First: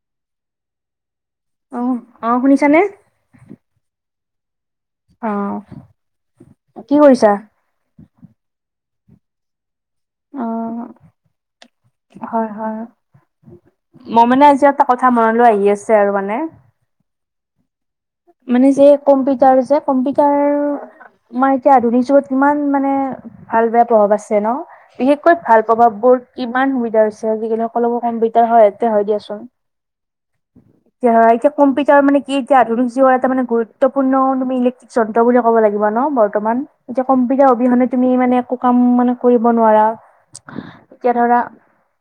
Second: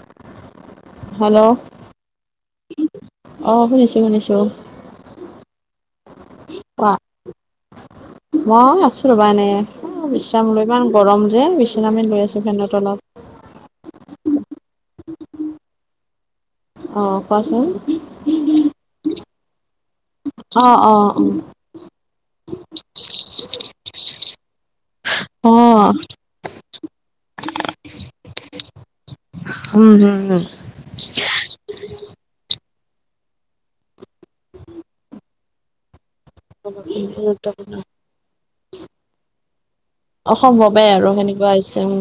[inaudible] Hello অ অ শুনিছানে? অ শুনিছোঁ, শুনিছোঁ। অ কোৱা কি কৰিছা? মই আছো ৰবা এনে অ বিশ্ৰাম লৈ ইমান গৰম যে বিশ্ৰামে লৈ আছো হয় ফেনৰ হয় অলপ। মই মানে আজি এটা কথা মনলৈ আহি আছে আৰু মানে। অ কোৱাচোন? মানে যে কম্পিউটাৰ যে কম্পিউটাৰ, অ অ উম আমাৰ এতিয়া আধুনিক যুগত কিমান মানে ভাল বেয়া প্ৰভাৱ আছে ন। বিশেষকৈ অ ভাল প্ৰভাৱ বোৰ কিমান সুবিধা হৈছে আজিকালি। সকলোবোৰ কম্পিউটাৰ সহায়ত দিয়া হয় দিয়াচোন। উম হম এতিয়া এতিয়া কম্পিউটাৰ মানে কি এতিয়া আধুনিক আজিও এটা মানে গুৰুত্বপূৰ্ণ তুমি ইলেকট্ৰিক যন্ত্ৰ বুলি কব লাগিব ন বৰ- বৰ্তমান যে কম্পিউটাৰ গুৰুত্বপূৰ্ণ অবিহনে তুমি মানে একো কাম মানে কৰিব নোৱাৰা। অসম্ভৱে এতিয়া আৰু ধৰা সেনেকুৱা হৈছে উম।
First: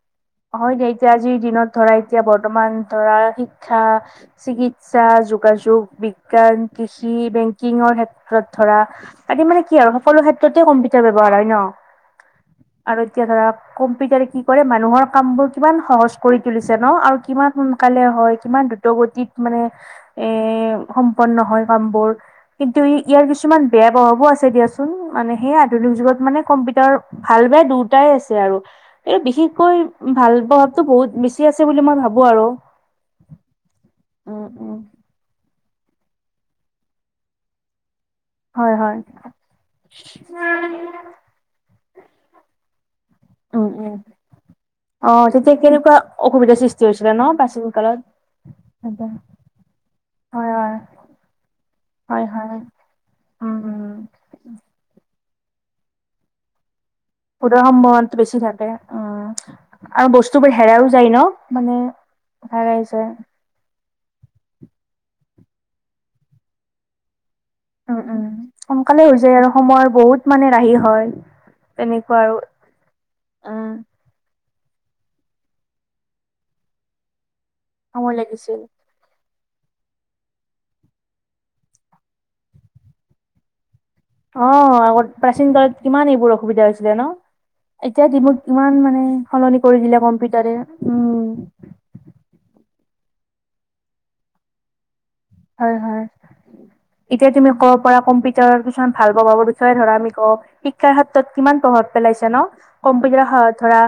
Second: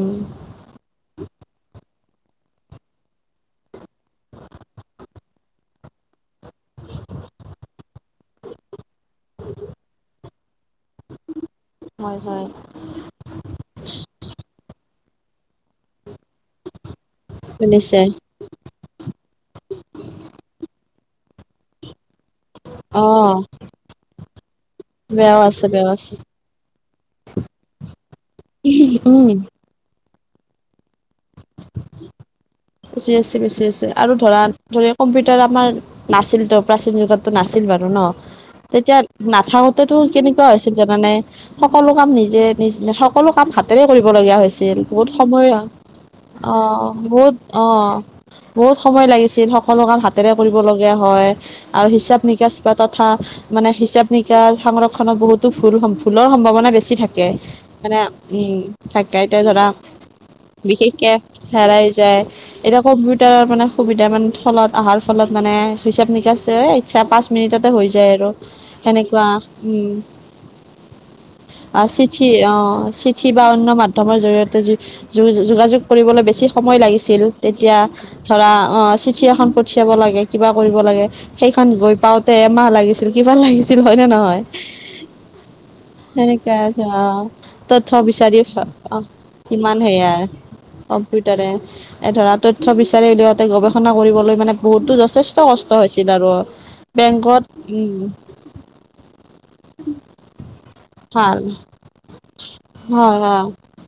হয় দে এতিয়া আজিৰ দিনত ধৰাই। এতিয়া বৰ্তমান ধৰা শিক্ষা, চিকিৎসা, যোগাযোগ বিজ্ঞান, কৃষি, বেংকিঙৰ ক্ষেত্ৰত ধৰা আদি মানে কি আৰু সকলো ক্ষেত্ৰ- টো কম্পিউটাৰ ব্যৱহাৰ হয় ন। হয় হয় আৰু এতিয়া ধৰা কম্পিউটাৰ কি কৰে মানুহৰ কাম বোৰ কিমান সহজ কৰি তুলিছে ন আৰু কিমান শুনিছে সোনকালে হয় কিমান দ্ৰুত গতিত। মানে এ সম্পন্ন হয় কামবোৰ। কিন্তু ই অ ইয়াৰ কিছুমান বেয়া প্ৰভাৱো আছে দিয়াচোন মানে বেয়াও সেই আছে বেয়াও আধুনিক আছে যুগত মানে কম্পিউটাৰ ভাল বেয়া দুটাই আছে আৰু এই উম বিশেষকৈ ভাল প্ৰভাৱটো বহুত বেছি আছে বুলি মই ভাবো আৰু। বেচি আছে বেচি আছে আৰু ধৰা উম উম ধ কম্পিউটাৰ আমাৰ নাছিল তো প্ৰাচীন যুগতো নাছিল বাৰু ন হয় হয় তেতিয়া নাথাকোতেতো কেনেকুৱা হৈছিল জানানে সকলো কাম নিজে নিজে সকলো কাম উম হাতেৰে উম কৰিবলগীয়া হৈছিল বহুত অ সময় তেতিয়া কেনেকুৱা অ অসুবিধাৰ সৃষ্টি হৈছিলে ন বহুত প্ৰাচীন অঁ কালত বহুত সময় লাগিছিল সকলো কাম হাতেৰে কৰিব লগীয়া হয় আৰু হিচাপ হয় নিকাচ হয় বা তথা উম মানে উম হিচাপ নিকাচ সংৰক্ষণক বহুতো ভুল-ভুল ৰ সম্ভাৱনা বেছি থাকে। সুদৰ মানে সম্ভাৱনাটো বেছি উম থাকে থাক উম এতি [unintelligible] ধৰা আৰু বস্তুবোৰ হেৰাইও যায় বিশেষকে ন মানে হেৰাই যায়৷ হেৰাই এতিয়া যায় কম্পিউটাৰৰ মানে সুবিধা মান ফলত অহাৰ ফলত মানে হিচাপ নিকাচ ইচ্ছা পাছ মিনিটতে হৈ উম যায় উম আৰু সোনকালে হৈ যায় সেনেকোৱা৷ আৰু সময়ৰ বহুত মানে ৰাহি হয় অ তেনেকুৱা চিঠি আৰু অ চিঠি বা অন্য উম মাধ্যমৰ জৰিয়ত তা য যোগাযোগ কৰিবলৈ বেছি সময় লাগিছিল তেতিয়া সময় ধৰা লাগিছিল অ চিঠি এখন পঠিয়াব লাগে কিবা কৰিব লাগে সেইখন গৈ পাওঁতে এমাহ লাগিছিল কিবা লাগিছিল হয় নে নহয় অ আগত প্ৰাচীন কালত কিমান এইবোৰ সেনেকা অসুবিধা আ হৈছিলে ন অ তথ্য এতিয়া দিনত বিচাৰি ইমান অ মানে সলনি কিমান কৰি দিলে সেয়া কম্পিউটাৰে উম কম্পিউটাৰে এ ধৰা তথ্য বিচাৰি উলিআওঁতে গৱেষণা কৰিবলৈ মানে বহুতো যথেষ্ট কষ্ট হয় হয় হৈছিল আৰু এতিয়া বেংকত তুমি কব উম পৰা কম্পিউটাৰত কিছুমান ভাল পাব বিচে ধৰা আমি কওঁ শিক্ষাৰ ক্ষেত্ৰত ভাল কিমান প্ৰভাৱ পেলাইছে ন হয় কম্পিউটাৰৰ হয় সহায়ত ধৰা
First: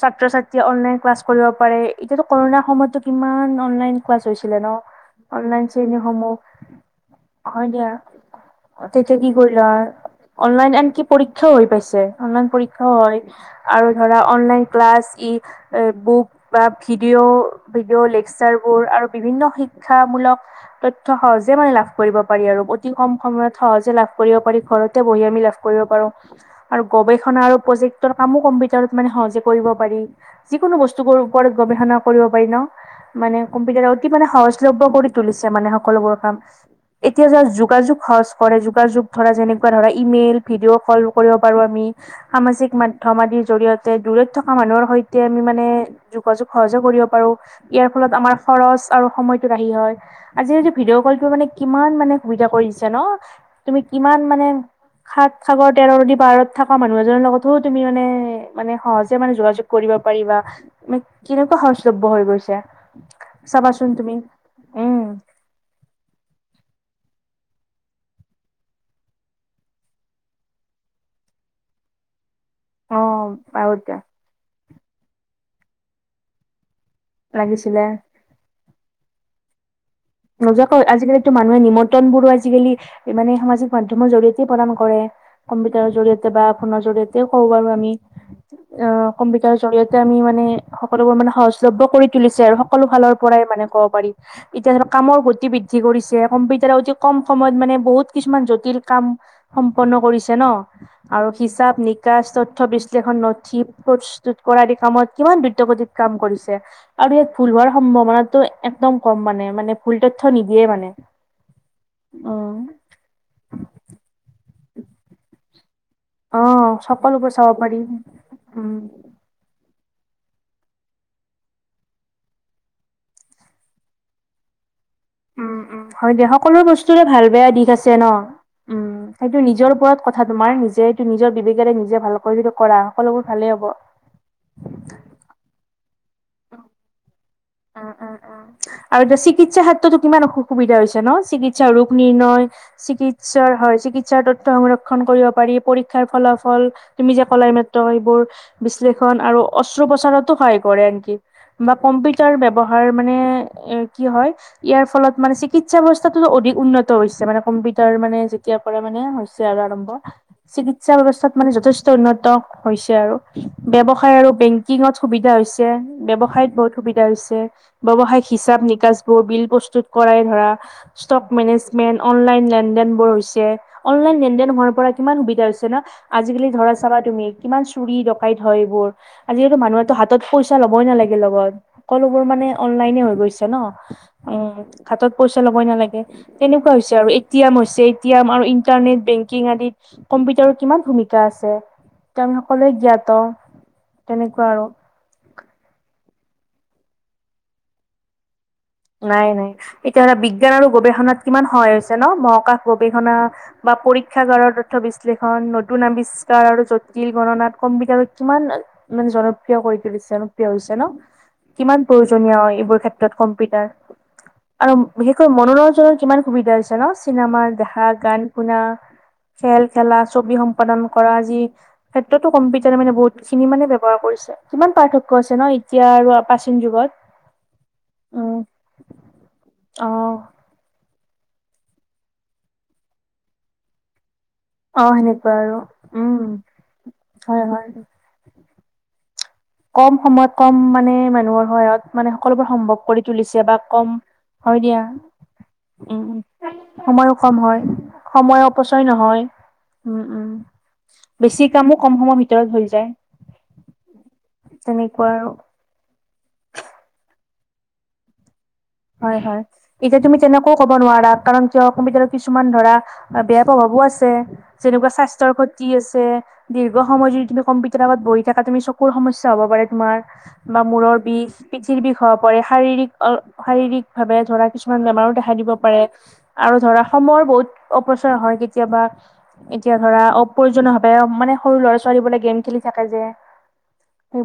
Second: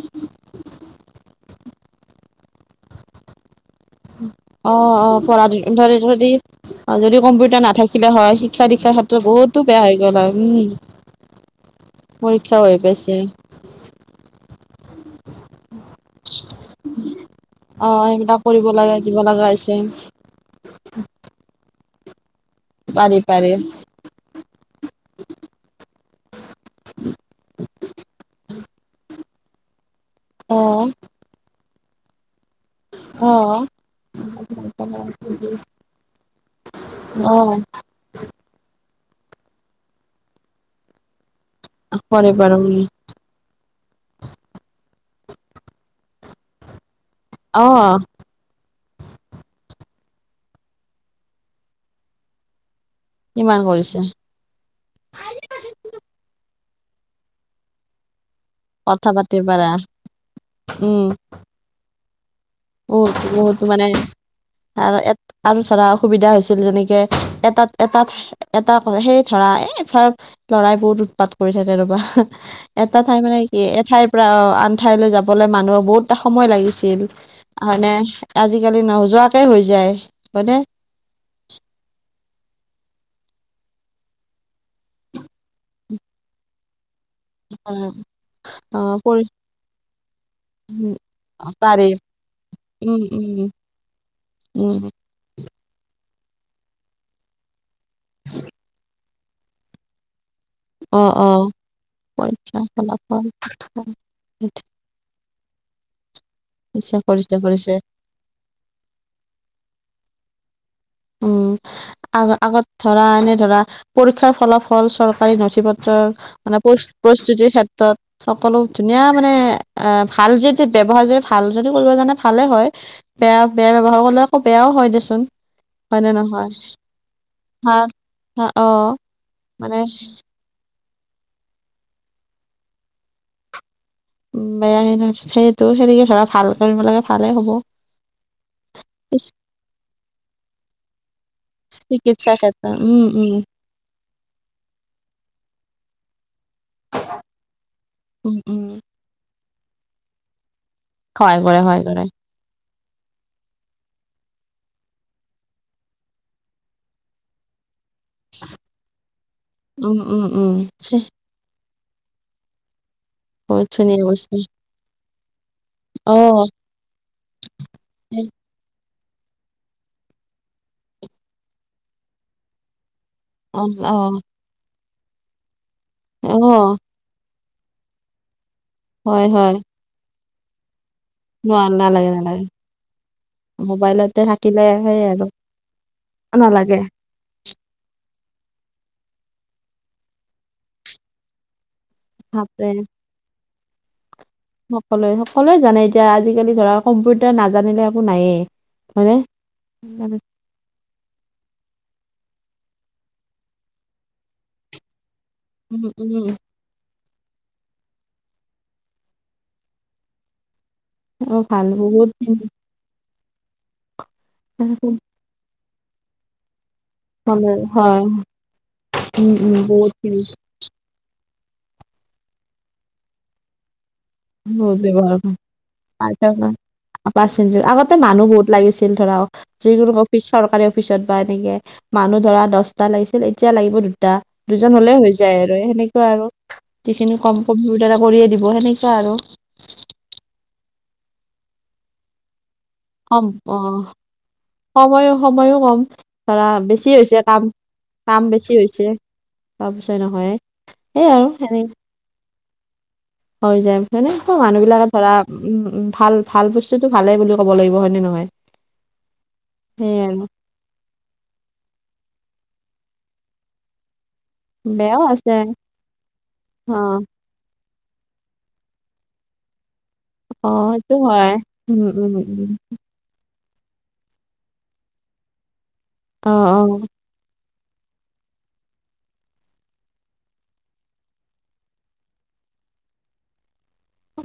ছাত্ৰ ছাত্ৰীয়ে অনলাইন ক্লাছ কৰিব পাৰে এতিয়াতো কৰুনা সময়তো কিমান অনলাইন ক্লাছ হৈছিলে অ ন অ পঢ়া অনলাইন ধৰি শ্ৰেণী যদি সমূহ যদি কম্পিউটাৰ হয় দিয়া নাথাকিলে হয় শিক্ষা দীক্ষাৰ তেতিয়া ক্ষেত্ৰত কি বহুতো কৰিলা বেয়া হয় আৰু হৈ গ'ল উম অনলাইন আনকি পৰীক্ষাও হৈ হৈছে অনলাইন পৰীক্ষা হৈ পৰীক্ষাও পাইছে হয় আৰু ধৰা অনলাইন ক্লাছ ই বুক বা ভিডিঅ অ ভিডিঅ সেইবিলাক কৰিব লেকচাৰবোৰ লগা আৰু দিব বিভিন্ন লগা শিক হৈছে শিক্ষামূলক তথ্য সহজে মানে লাভ কৰিব পাৰি আৰু অতি কম পাৰি পাৰি সময়ত সহজে লাভ কৰিব পাৰি ঘৰতে বহি আমি লাভ কৰিব পাৰো। আৰু গৱেষণা আৰু প্ৰজেক্টৰ কামো কম্পিউটাৰত মানে সহজে কৰিব পাৰি অ যিকোনো বস্তু ওপৰত গৱেষণা কৰিব পাৰি ন অ মানে কম্পিউটাৰ অতি মানে সহজ সহজ কৰি তুলিছে মানে সকলোবোৰ কাম এতিয়া অ যে যোগাযোগ খৰচ কৰে যা যুগ ধৰা যেনেকুৱা ধৰা ইমেইল ভিডিঅ' কল কৰিব পাৰোঁ আমি কৰে বাৰু সামাজিক মাধ্যম আদিৰ জৰিয়তে দূৰত থকা মানুহৰ সৈত তেতিয়া আমি মানে যোগাযোগ সহজে কৰিব পাৰো অ ইয়াৰ ফলত আমাৰ খৰচ আৰু সময় হয় আজিকালি ভিডিঅ' কল মানে কিমান মানে সুবিধা কৰি দি ন কিমান তুমি কৰিছে কিমান মানে সাত সাগৰ তেৰ নদী পাৰত থাকা মানুহ এজনৰ লগতো তুমি মানে মানে কথা সহজে মানে পাতিব যোগাযোগ পাৰা কৰিব পাৰি বা মে উম কেনেকুৱা সহজলভ্য হৈ গৈছে বহুত বহুতো মানে চাবাচোন তুমি৷ আৰু উম ইয়াত আৰু ধৰা অসুবিধা হৈছে তেনেকে এটাত-এটাত এটা সেই ধৰা এফাৰ লৰাই বহুত উৎপাত কৰি থাকে ৰবা [unintelligible] অ এটা ঠাই মানে কি বাৰু দিয়া এঠাইৰ পৰা আন ঠাইলৈ যাবলৈ মানুহৰ বহুত এটা সময় লাগিছে ছিল লাগিছিলে মানে আজিকালি নহোযোৱাকে হৈ যায়। হয়নে নোজোৱাকৈ আজিকালিতো মানুহে নিমন্ত্ৰণ বোৰাই আজিকালি মানে সামাজিক মাধ্যমৰ জৰিয়তে প্ৰদান কৰে। কম্পিউটাৰৰ জৰিয়তে বা ফোনৰ জৰিয়তে তে কব পাৰো আমি। অ কম্পিউটাৰ জৰিয়তে আমি মানে উম, সকলোবোৰ মানে সহজলভ্য পাৰি কৰি তুলিছে আৰু সকলো উম ফালৰ পৰাই উম মানে ক'ব পাৰি ইতিয়া উম ধৰা গতি বৃদ্ধি কৰিছে কম্পিউটাৰ অতি কম সময়ত মানে বহুত কিছুমান জটিল কাম সম্পন্ন কৰিছে ন অ অ আৰু হিচাপ নিকাচ তথ্য পৰীক্ষা বিশ্লেষণ ফলাফল নথি প্ৰস্তুত কৰা আদি কামত কিমান দ্ৰুতগতিত কাম কৰিছে। আৰু ইয়াত কৰিছে ভুল হোৱাৰ কৰিছে সম্ভাৱনাটো একদম কম মানে মানে ভুল তথ্য নিদিয়ে মানে। উম, আগ অ আগত ধৰা এনে ধৰা পৰীক্ষাৰ ফলাফল চৰকাৰী নথি পত- ত্ৰৰ অ মানে প্ৰস সকলোবোৰ চাব প্ৰস্তুতিৰ পাৰি ক্ষেত্ৰত সকলো উম ধুনীয়া মানে আ, ভাল যদি ব্যৱহাৰ যদি ভাল যদি কৰিব জানে ভালে হয়। বেয়া বেয়া ব্যৱহাৰ কৰিলে আক বেয়াও হয় দেচোন। ওম, নে হয় দিয়া নহয় সকলো বস্তুৰে ভাল বেয়া দিশ ভাল আছে ন? ভা- অ উম, সেইটো নিজৰ মানে ওপৰত কথা তোমাৰ নিজে টো নিজৰ বিবেকেৰে নিজে ভালকৈ যদি কৰা, সকলোবোৰ ভালেই হ'ব। উম, বেয়া হেনাই। সেইটো সেনেকে ধৰা ভাল কৰিব লাগে ভালে হ'ব। অ অ অ আৰু এইটো চিকিৎ- চিকিৎসা ক্ষেত্ৰটো কিমান অসু সুবিধা হৈছে ন? চিকিৎসা ৰোগ চিকিৎসাৰ নিৰ্ণয় ক্ষেত্ৰত উম উম চিকিৎসাৰ হয়, চিকিৎসাৰ তথ্য সংৰক্ষণ কৰিব পাৰি, পৰীক্ষাৰ ফলাফ- হল। তুমি যে কলা, এইমাত্ৰ এইবোৰ উম উম বিশ্লেষণ আৰু অস্ত্ৰোপচাৰটো সহায় কৰে নেকি? সহায় কৰে বা সহায় কৰে কম্পি টাৰ ব্যৱহাৰ মানে এ কি হয়, ইয়াৰ ফলত মানে চিকিৎসা ব্যৱস্থাটো অধিক উন্নত হৈছে মানে কম্পি টাৰ মানে, যেতিয়াৰ পৰা মানে হৈছে আৰু আৰম্ভ, উম উম উম চিকিৎসা ছি, ব্যৱস্থাত মানে যথেষ্ট উন্নত হৈছে আৰু। বহুত ধুনীয়া ব্যৱসায় আৰু বস্তু বেঙ্কিঙত সুবিধা হৈছে। অ ব্যৱসায়ত বহুত সুবিধা হৈছে। ব্যৱসায়িক হিচাপ নি নিকাছবোৰ, বিল প্ৰস্তুত কৰাই ধৰা, ষ্ট'ক মেনেজমেণ্ট, অনলাইন লেনদেনবোৰ হৈ ছে। অ অনলাইন অ লেন-দেন হোৱাৰ পৰা কিমান সুবিধা হৈছে ন'। আজি-কালি অ ধৰা, চাবা তুমি কিমান চুৰি ডকাইত হয় এইবোৰ। হয়, হয়। আজি-কালি মানুহেটো হাতত পইচা ল'বই নালাগে নোৱা লগত। নালাগে, সকলোবোৰ নালাগে। মানে অনলাইনে হৈ গৈছে ন? মোবাইলতে উম, থাকিলে সেই হাতত আৰু পইচা ল'বই নালাগে। তেনেকুৱা নালাগে। হৈছে আৰু এ টি এম হৈছে টি এম আৰু ইণ্টাৰনেট, বেংকিং আদিত কম্পিউটাৰৰ কিমান ভূমিকা আছে। এতিয়া আমি বাপৰে সকলোৱে জ্ঞাত। তেনেকুৱা আৰু সকলোৱে, সকলোৱে জানে এতিয়া আজি-কালি ধৰা কম্পিউটাৰ নাজানিলে একো নায়েই। হয়নে? নাই নাই। তেতিয়া হ'লে বিজ্ঞান আৰু গৱেষণাত কিমান সহায় হৈছে ন। মহাকাশ গৱেষণা বা পৰীক্ষাগাৰৰ তথ্য বিশ্লেষণ, নতুন উম, উম, আৱিষ্কাৰ আৰু জ বিল গণনাত কম্পিউটাৰত কিমান মানে জনপ্ৰিয় কৰি তুলিছে, জনপ্ৰিয় হৈছ ছে ন? অ' ভাল কিমান বহুত প্ৰয়োজনীয় জিনিস হয় এইবোৰ ক্ষেত্ ত্ৰত কম্পিউটাৰ আৰু বিশেষকৈ মনোৰঞ্জনৰ কিমান সুবিধা হৈছ ছে ন? চিনেমা ভালে, দেখা, হয়, গান শুনা, উম, উম, খেল খেলা, বহুতখিনি ছবি সম্পাদন কৰা যি ক্ষেত্ৰতো কম্পিটাৰে মানে, বহুত খিনি মানে ব্যৱ ৱহাৰ কৰিছে। কিমান বহুত পাৰ্থক্য ব্যৱহাৰ আছে ন এতিয়া আৰু প্ৰাচীন যুগত। পাৰ্চেন্টেজ আগতে মানুহ উম বহুত লাগিছিল ধৰা হওক, যিকোনো অ অফিচ চৰকাৰে পিছত বা এনেকে মানুহ ধৰা দচটা লাগিছিল, এতিয়া লাগিব দুটা। দুজন অ হ'লে হৈ সেনেকুৱা যায় আৰু। সেনেকুৱা আৰু, উম যিখিনি কাম হয় হয় কম্পিউটাৰে কৰিয়ে দিব। সেনে কোৱা আৰু কম সময়ত, কম মানে মানুহৰ সহায়ত মানে, সকলোবোৰ সম্ভৱ কৰি সম তুলিছে বা অ কম হয় দিয়া, সময়ো সময়ো কম ধৰা উম। বেছি হৈছে সময়ও কম কাম হয়। কাম সময় বেছি হৈছে অপচয় নহয়। তাৰ পিছত উম, উম নহয় সেই আৰু বেছি সেনে কামো কম সময়ৰ ভিত ৰত হৈ যায়। হৈ যায়, হয় নে? মানুহবিলাকে তেনেকুৱা ধৰা, আৰু উম, উম ভাল ভাল বস্তুটো ভালেই বুলি ক'ব লাগিব হয় নে নহয়? হয়, হয়। এতিয়া সেইয়াই তুমি আৰু তেনেকো ক'ব নোৱাৰা কাৰণ কিয় কম্পিউটাৰত কিছুমান ধৰা, বেয়া প্ৰভাৱো আছে ছে। যেনেকুৱা বেয়াও স্বাস্থ্যৰ আছে ওপৰত দি আছে, অ ৰ্দীঘ সময় যদি তুমি কম্পি টাৰত বহি থাকা তুমি চকুৰ সমস্যা হ'ব পাৰে তোমাৰ অ বা সেইটো মূৰৰ বিষ, হয় পিঠিৰ উম বিষ উম হ'ব পাৰে। উম শাৰীৰিক অ শাৰীৰিক ভাৱে ধৰা কিছুমান বেমাৰো দেখা দিব পাৰে অ আৰু ধৰা সময়ৰ বহুত অপচয় হয় কেতিয়াবা। এতিয়া ধৰা অপ্ৰয়োজনীয়ভাৱে মানে, সৰু ল'ৰা- ছোৱালী বোৰে গেম খেলি থাক কে যে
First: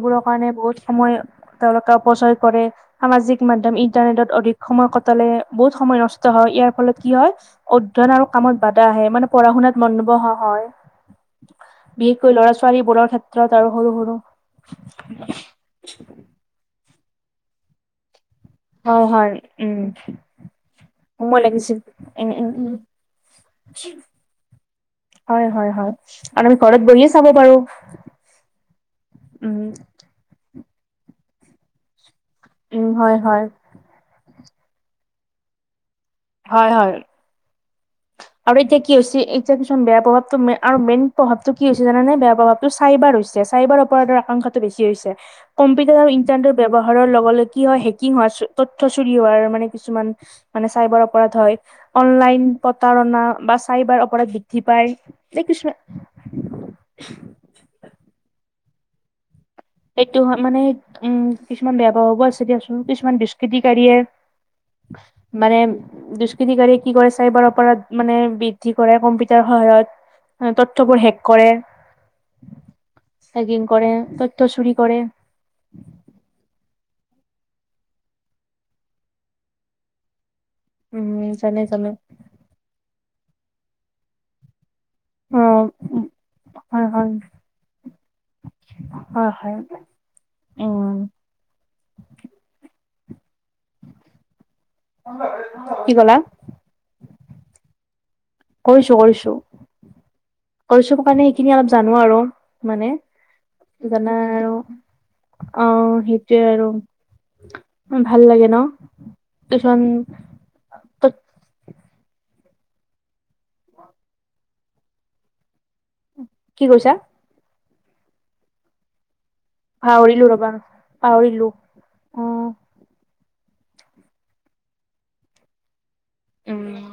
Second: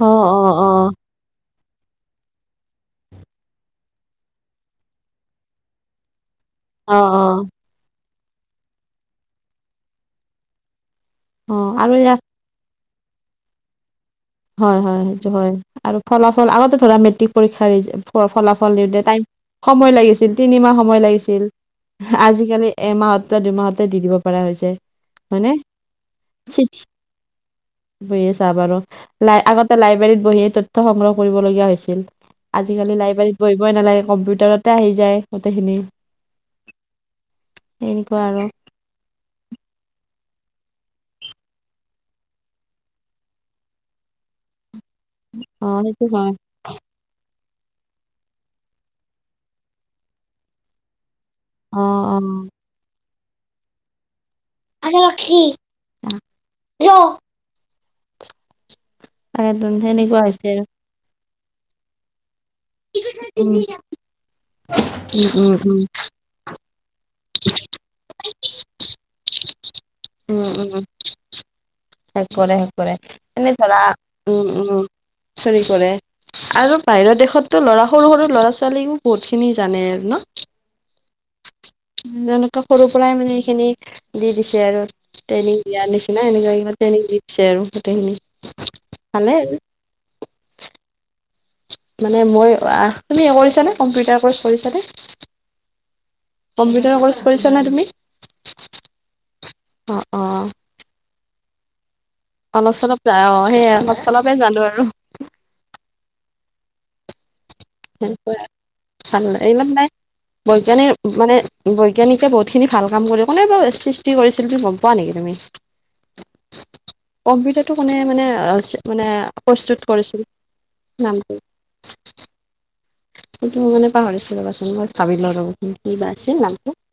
অ অ অ কাৰণে অ বহুত সময় তেওঁলোকে অপচয় কৰে। সামাজিক মাধ্যম ইন্টাৰনেটত অধিক সময় কটালে বহুত সময় নষ্ট হয়। ইয়াৰ অ ফলত কি হয় অ ন আৰু কামত বাধা আহে মানে পঢ়া শুনাত মন নবহা হয়। অ অ আৰু ইয়াত বিশেষকৈ ল'ৰা ছোৱালী বোৰৰ ক্ষেত্ৰত আৰু সৰু সৰু হয় হয় সেইটো হয় আৰু ফলাফল। আগতে ধৰা মেট্ৰিক পৰীক্ষাৰ ৰিজ ফলাফল দিওতে হয় হয় উম টাইম-সময় লাগিছিল তিনিমাহ সময় লাগিছিল। উম উম আজিকালি উম এমাহৰ মাত্ৰ দুমাহতে দি দিব পৰা হৈছে। হয় হয়নে? হয় হয় আৰু আমি চিঠি ঘৰত বহিয়ে চাব পাৰো। বহিয়ে চাব পাৰো লাই উম আগতে লাইব্ৰেৰীত বহিয়ে তথ্য সংগ্ৰহ কৰিবলগীয়া হৈছিল। উম আজিকালি হয় হয় লাইব্ৰেৰীত পঢ়িবই নালাগে কম্পিউটাৰতে আহি যায় গোটেইখিনি হয় হয় আৰু এতিয়া কি হৈছে এতিয়া কিছু বেয়া প্ৰভাৱ টো মে আৰু মেইন প্ৰভাৱ টো কি হৈছে জানানে বেয়া প্ৰভাৱটো চাইবাৰ হৈছে চাইবাৰ অপৰাধৰ আকাংক্ষাটো বেছি ছি হৈছে অ সেইটো কম্পিউটাৰৰ হয় ইন্টানেটৰ ব্যৱহাৰৰ লগে লগ কি হয় হেকিং হয় চ ত চুৰি হোৱাৰ মানে কিছুমান মানে চাইবাৰ অপ ওপৰত হয় অ অনলাইন পটাৰনা চাইবাৰ অপৰাধী অ ঠিপাই এই কিছুমা তাকেতো সেইটো সেনেকুৱা হয় হৈছে মানে আৰু উম কিছুমান বেয়া প্ৰভাৱবো আছে সে দিয়াচোন কিছুমান উম দুষ্কৃতিকাৰীয়ে উম মানে উম দুষ্কৃতিকাৰীয়ে কি কৰে চাইবাৰ অপৰাধ মানে বৃদ্ধি কৰে কম্পিটাৰ সহায়ত তথ্যবোৰ শেষ কৰে হেক কৰে সেক কৰে এনে চেগিং ধৰা কৰে ত উম উম চৰো চৰে আৰু বাহিৰৰ দেশ হতো ল'ৰা সৰু সৰু ল'ৰা ছোৱালীও বহুত খিনি জানে আৰু ন উম যানে যানে প্লাই মানে সেইখিনিক দি দিছে আৰু অ ট্ৰেইনিং দিয়াৰ নিচিনা এনেকুৱা কা হয় ট্ৰেইনিং দি দিছে আৰু গোটেইখিনি হ ভালে হয় উম মানে মই তুমি কৰিছানে কম্পিউটাৰ কৰ্চ কৰিছানে কি ক'লা কম্পিউটাৰ কৰ্ কৰিছা নে তুমি কৰিছো কৰিছো অ অ কৰিছোতো কাৰণে এইখিনি অলপ জান নোৱাৰো অলপ মানে চলপ অ সেই অলপ জানা চলপে আৰু জানো অ সেট তে আৰু ভাল সেনকুৱাই লাগে ন চাল এইমান কিছুমান নাই বৈজ্ঞানি ত মানে বৈজ্ঞানিকে বহুতখিনি ভাল কাম কৰি কোনে বাও সৃষ্টি কৰিছিল বুলি গম পোৱা নিকি তুমি কি কৈছা? টো মানে মানে চি মানে প্ৰস্তুত কৰিছিল পাহৰিলো ৰবা নামটো পাহৰিলো অ [unintelligible] পাহৰিছো ৰবাচোন মই ভাবি লও ৰবাচোন কিবা আছে নামটো উম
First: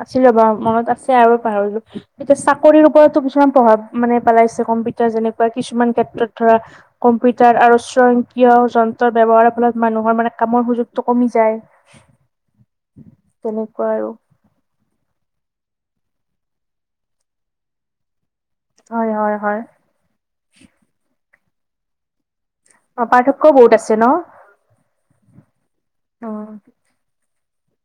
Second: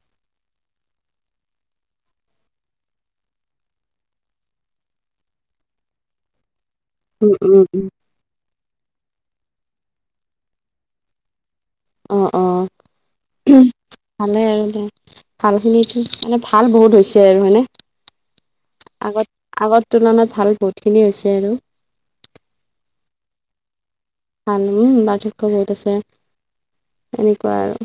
আছিল ৰ'বা মনত আছে আৰু পাহৰিলো তেতিয়া চাকৰিৰ ওপৰতো কিছুমান প্ৰভাৱ মানে পেলাইছে কম্পিটাৰ যেনেকুৱা কিছুমান ক্ষেত্ৰত ধৰা উম, কম্পিটাৰ উম, আৰু উম, স্বয়ংক্ৰিয় যন্ত্ৰৰ ব্যৱহাৰৰ ফলত মানুহৰ মানে কামৰ সুযোগটো কমি যায় [unintelligible] ওম তেনেকুৱা আৰু ভালে আৰু দে ভাল খিনি তো মানে ভাল বহুত হৈছে আৰু হয়নে হয় হয় হয় আগত আগৰ তুলনাত ভাল বহুত খিনি হৈছে আৰু অ পাৰ্থক্যও বহুত আছে ন আন নো পাৰ্থক্য বহুত আছে অ সেনেকুৱা আৰু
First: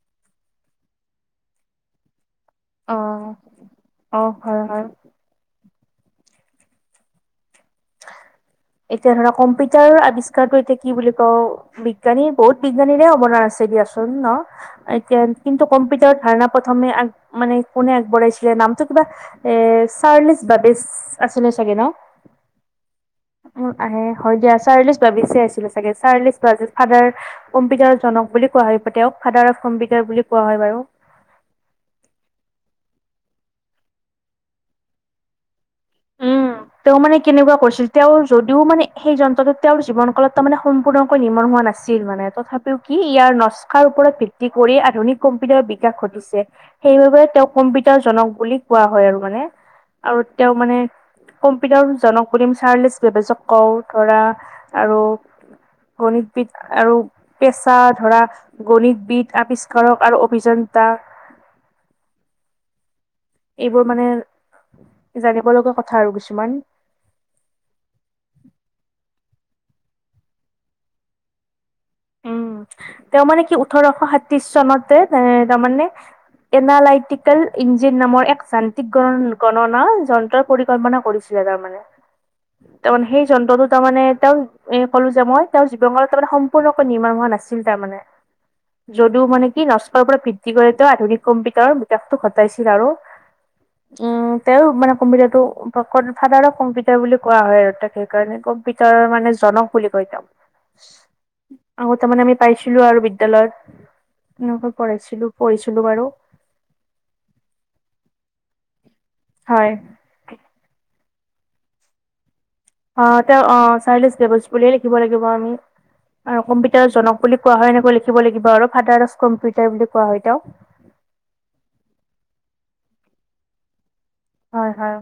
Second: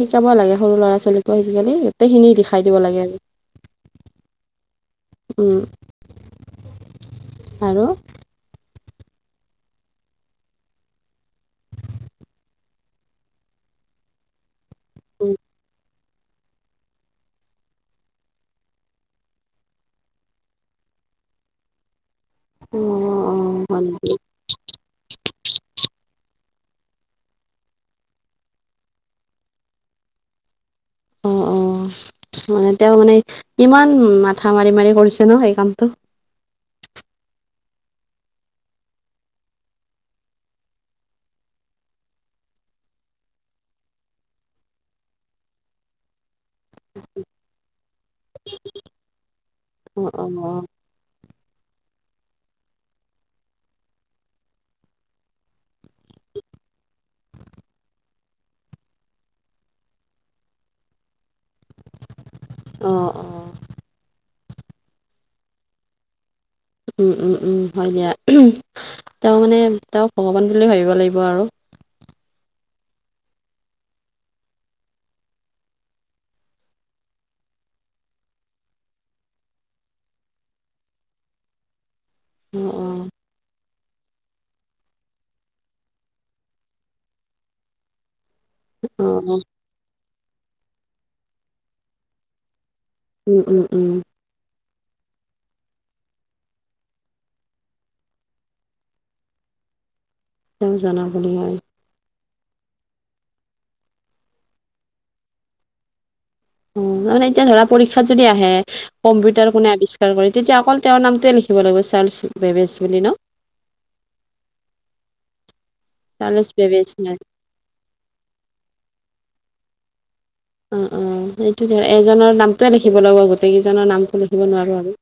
শিকাব লাগে সৰু ল'ৰা ছোৱালীকো আজিকালি গোটেইখিনি দি খাই দিব অ লাগে অ হয় হয় আৰু উম। আৰু এতিয়া ধৰা কম্পিউটাৰৰ আৱিষ্কাৰটো এতিয়া কি বুলি কওঁ, বিজ্ঞানী বহুত বিজ্ঞানীৰে অৱদান আছে এ দিয়া চোন ন এতিয়া উম, কিন্তু কম্পি উটাৰ ধাৰণা প্ৰথমে আগ মানে কোনে আগবঢ়াইছিলে, নামটো কিবা এ চাৰ্লছ বাবেজ। আছিলে চাগে ন? অ', অ', উম হয় আহে নেকি? হয় দিয়া চাৰ্লিছ বাবেছে আছিলে চাগে চাৰ্লিছ কোৱা জিজ ফাডাৰ কম্পিউটাৰ জনক বুলি কোৱা হয় তেওঁক, ফাদাৰ অফ কম্পিউটাৰ বুলিও কোৱা হয় বাৰু। অঁ অঁ মানে তেওঁ মানে ইমান মাথা মাৰি মাৰি কৰিছে ন এই কামটো? উম। তেওঁ মানে কেনেকুৱা কৰিছিল তেওঁ যদিও মানে সেই যন্ত্ৰটো তেওঁৰ জীৱন কালত তাৰ মে সম্পৰ্ণকৈ নিৰ্মণ হোৱা নাছিল মানে তথাপিও কি ইয়াৰ নস্কাৰ ওপৰত ভিত্তি কৰি আধুনিক কম্পিউটাৰ বিকাশ ঘটিছে। সেইবাবে তেওঁক কম্পিউটাৰ জনক বুলি কোৱা হয় আৰু মানে অ', আৰু অ', তেওঁ অ', মানে কম্পিউটাৰ জনক চাৰ্লেছ বেবেজক কওঁ ধৰা আৰু গণিতবিদ আৰু পেচা ধৰা গণিতবিদ আৱিষ্কাৰক আৰু অভিযান তা অ অ। এইবোৰ মানে জানিব লগা কথা আৰু কিছুমান। উম উম উম হয় দিয়া তেওঁ মানে তেওঁক ভগৱান বুলি ভাবিব লাগিব আৰু। উম তেওঁ মানে কি ওঠৰশ সাত্ৰিশ চনতে এ তাৰমানে এনালাইটিকেল ইঞ্জিন নামৰ এক যান্ত্ৰিক গ গণনা যন্ত্ৰৰ পৰিকল্পনা কৰিছিল। জেগামানে। অ', অ', তাৰমানে সেই যন্ত্ৰটো তাৰমানে তেওঁ এ ক'লো যে মই তেওঁৰ জীৱনত তাৰমানে পলকৈ নিৰ্মাণ হোৱা নাছিল তাৰ মানে, অ', অ'। যদিও মানে কি নষ্ট পৰা ভিত্তি কৰি তেওঁ আধুনিক কম্পিউটাৰৰ বিকাশটো ঘটাইছিল আৰু উম, উম, উম তেওঁ মানে কম্পিউটাৰটো ফাডাৰ অফ কম্পিউটাৰ বুলি কোৱা হয় আৰু তাক সেইকাৰণে কম্পিউটাৰৰ মানে য- জনক বুলি কয় তেওঁক। তেওঁক জনক বুলি অ। আগত তাৰমানে আমি পাইছিলো আৰু বিদ দ্যালয়ত তেনেকুৱা কৰাইছিলো পঢ়িছিলো বাৰু। অ তাৰমানে এতিয়া ধৰা পৰীক্ষাত যদি আহে কম্পিউটাৰ হয়। কোনে আৱিষ্কাৰ কৰে তেতিয়া অকল তেওঁৰ নাম তোয়ে লিখিব লাগিব চাৰ্লছো অ তেওঁ অ চাৰ্লছ বেবেজ বুলিয়ে লিখিব লাগিব আমি। আৰু চাৰ্লছ বেবেজ কম্পিউটাৰ নাই। জনক বুলি কোৱা হয় এনেকৈ লিখিব লাগিব আৰু ফাডাৰ অফ কম্পিউটাৰ বুলি। কোৱা হয় তেওঁক। অ অ সেইটোটো এজনৰ নামটোৱে লিখিব লাগিব গোটেই কেইজনৰ নাম লিখিব হয়, নোৱাৰোঁ হয়। আৰু।